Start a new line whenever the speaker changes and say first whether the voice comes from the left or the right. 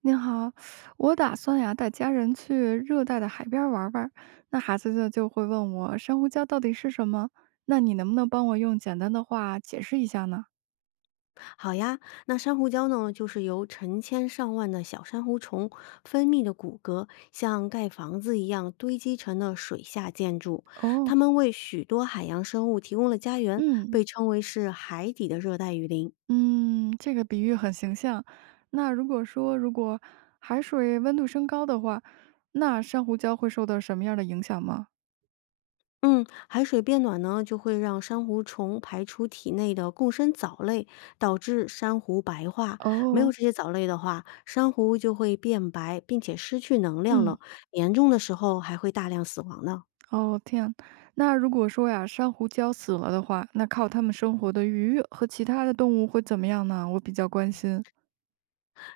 right: 您好，我打算呀带家人去热带的海边儿玩儿玩儿那孩子就会问我珊瑚礁到底是什么？那你能不能帮我用简单的话解释一下呢？
left: 好呀，那珊瑚礁呢，就是由成千上万的小珊瑚虫分泌的骨骼，像盖房子一样堆积成的水下建筑。
right: 哦，
left: 它们为许多海洋生物提供了家园，
right: 嗯
left: 被称为是海底的热带雨林。
right: 嗯，这个比喻很形象。那如果海水温度升高的话，那珊瑚礁会受到什么样的影响吗？
left: 嗯，海水变暖呢，就会让珊瑚虫排出体内的共生藻类，导致珊瑚白化。没有
right: 哦，
left: 这些藻类的话，珊瑚就会变白，并且失去能量
right: 嗯。
left: 了，严重的时候还会大量死亡呢。
right: 哦，天。那如果说呀，珊瑚礁死了的话，那靠它们生活的鱼和其他的动物会怎么样呢？我比较关心。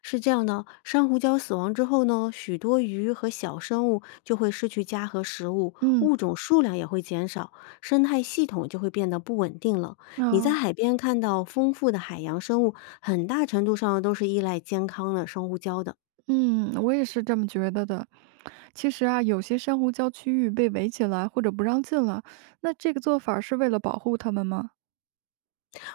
left: 是这样的，珊瑚礁死亡之后呢，许多鱼和小生物就会失去家和食物，
right: 嗯，
left: 物种数量也会减少，生态系统就会变得不稳定了。你在
right: 啊，
left: 海边看到丰富的海洋生物，很大程度上都是依赖健康的珊瑚礁的。
right: 嗯，我也是这么觉得的。其实啊，有些珊瑚礁区域被围起来或者不让进了，那这个做法儿是为了保护它们吗？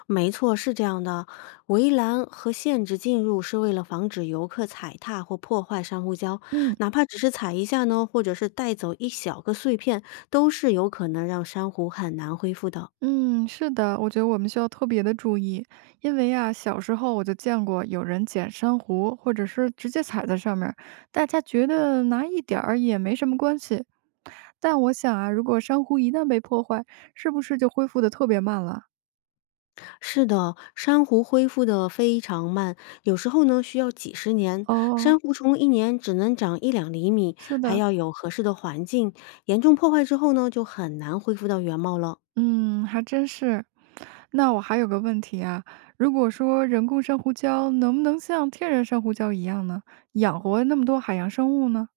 left: 没错，是这样的。围栏和限制进入是为了防止游客踩踏或破坏珊瑚礁，
right: 嗯。
left: 哪怕只是踩一下呢，或者是带走一小个碎片，都是有可能让珊瑚很难恢复的。
right: 嗯，是的，我觉得我们需要特别的注意，因为啊，小时候我就见过有人捡珊瑚，或者是直接踩在上面儿大家觉得拿一点儿也没什么关系。但我想啊，如果珊瑚一旦被破坏，是不是就恢复的特别慢了？
left: 是的，珊瑚恢复的非常慢，有时候呢需要几十年。
right: 哦，
left: 珊瑚虫1年只能长1~2厘米，
right: 是
left: 还
right: 的，
left: 要有合适的环境。严重破坏之后呢，就很难恢复到原貌了。
right: 嗯，还真是。那我还有个问题啊，如果说人工珊瑚礁能不能像天然珊瑚礁一样呢，养活那么多海洋生物呢？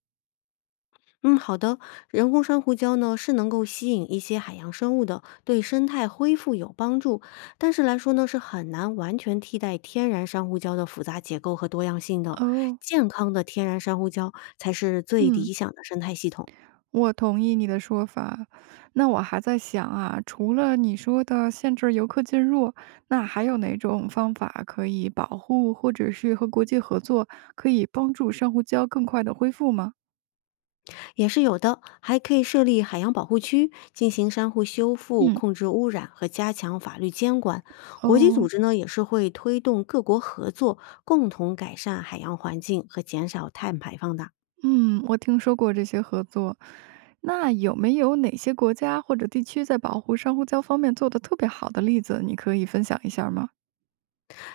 left: 嗯，好的。人工珊瑚礁呢是能够吸引一些海洋生物的，对生态恢复有帮助，但是来说呢是很难完全替代天然珊瑚礁的复杂结构和多样性的。
right: 哦，
left: 健康的天然珊瑚礁才是最
right: 嗯。
left: 理想的生态系统。
right: 我同意你的说法，那我还在想啊，除了你说的限制游客进入，那还有哪种方法可以保护或者是和国际合作，可以帮助珊瑚礁更快的恢复吗？
left: 也是有的，还可以设立海洋保护区，进行珊瑚修复、
right: 嗯，
left: 控制污染和加强法律监管。国际组
right: 哦，
left: 织呢也是会推动各国合作，共同改善海洋环境和减少碳排放的。
right: 嗯，我听说过这些合作。那有没有哪些国家或者地区在保护珊瑚礁方面做的特别好的例子，你可以分享一下吗？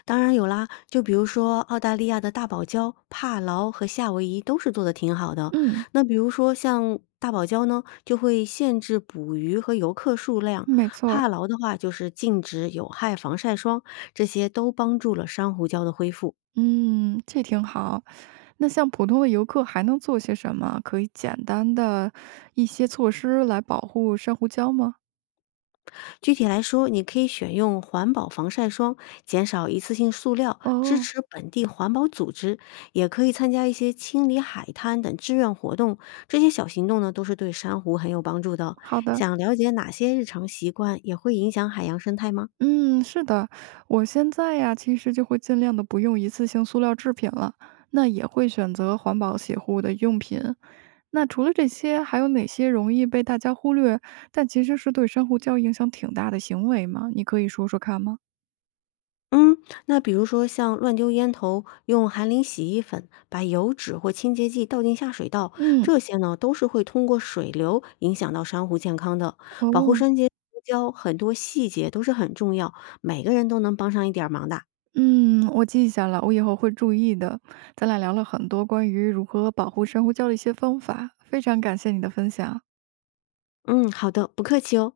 left: 当然有啦，就比如说澳大利亚的大堡礁、帕劳和夏威夷都是做的挺好的。
right: 嗯，
left: 那比如说像。大堡礁呢，就会限制捕鱼和游客数量；
right: 没错
left: 帕劳的话，就是禁止有害防晒霜，这些都帮助了珊瑚礁的恢复。
right: 嗯，这挺好。那像普通的游客还能做些什么可以简单的一些措施来保护珊瑚礁吗？
left: 具体来说，你可以选用环保防晒霜，减少一次性塑料，支
right: 哦，
left: 持本地环保组织，也可以参加一些清理海滩等志愿活动。这些小行动呢，都是对珊瑚很有帮助的。
right: 好的。
left: 想了解哪些日常习惯也会影响海洋生态吗？
right: 嗯，是的，我现在呀，其实就会尽量的不用一次性塑料制品了，那也会选择环保洗护的用品。那除了这些，还有哪些容易被大家忽略，但其实是对珊瑚礁影响挺大的行为吗？你可以说说看吗？
left: 嗯，那比如说像乱丢烟头，用含磷洗衣粉把油脂或清洁剂倒进下水道，
right: 嗯，
left: 这些呢都是会通过水流影响到珊瑚健康的。保护
right: 哦。
left: 珊节礁很多细节都是很重要，每个人都能帮上一点儿忙的。
right: 嗯，我记下了，我以后会注意的。咱俩聊了很多关于如何保护珊瑚礁的一些方法，非常感谢你的分享。
left: 嗯，好的，不客气哦。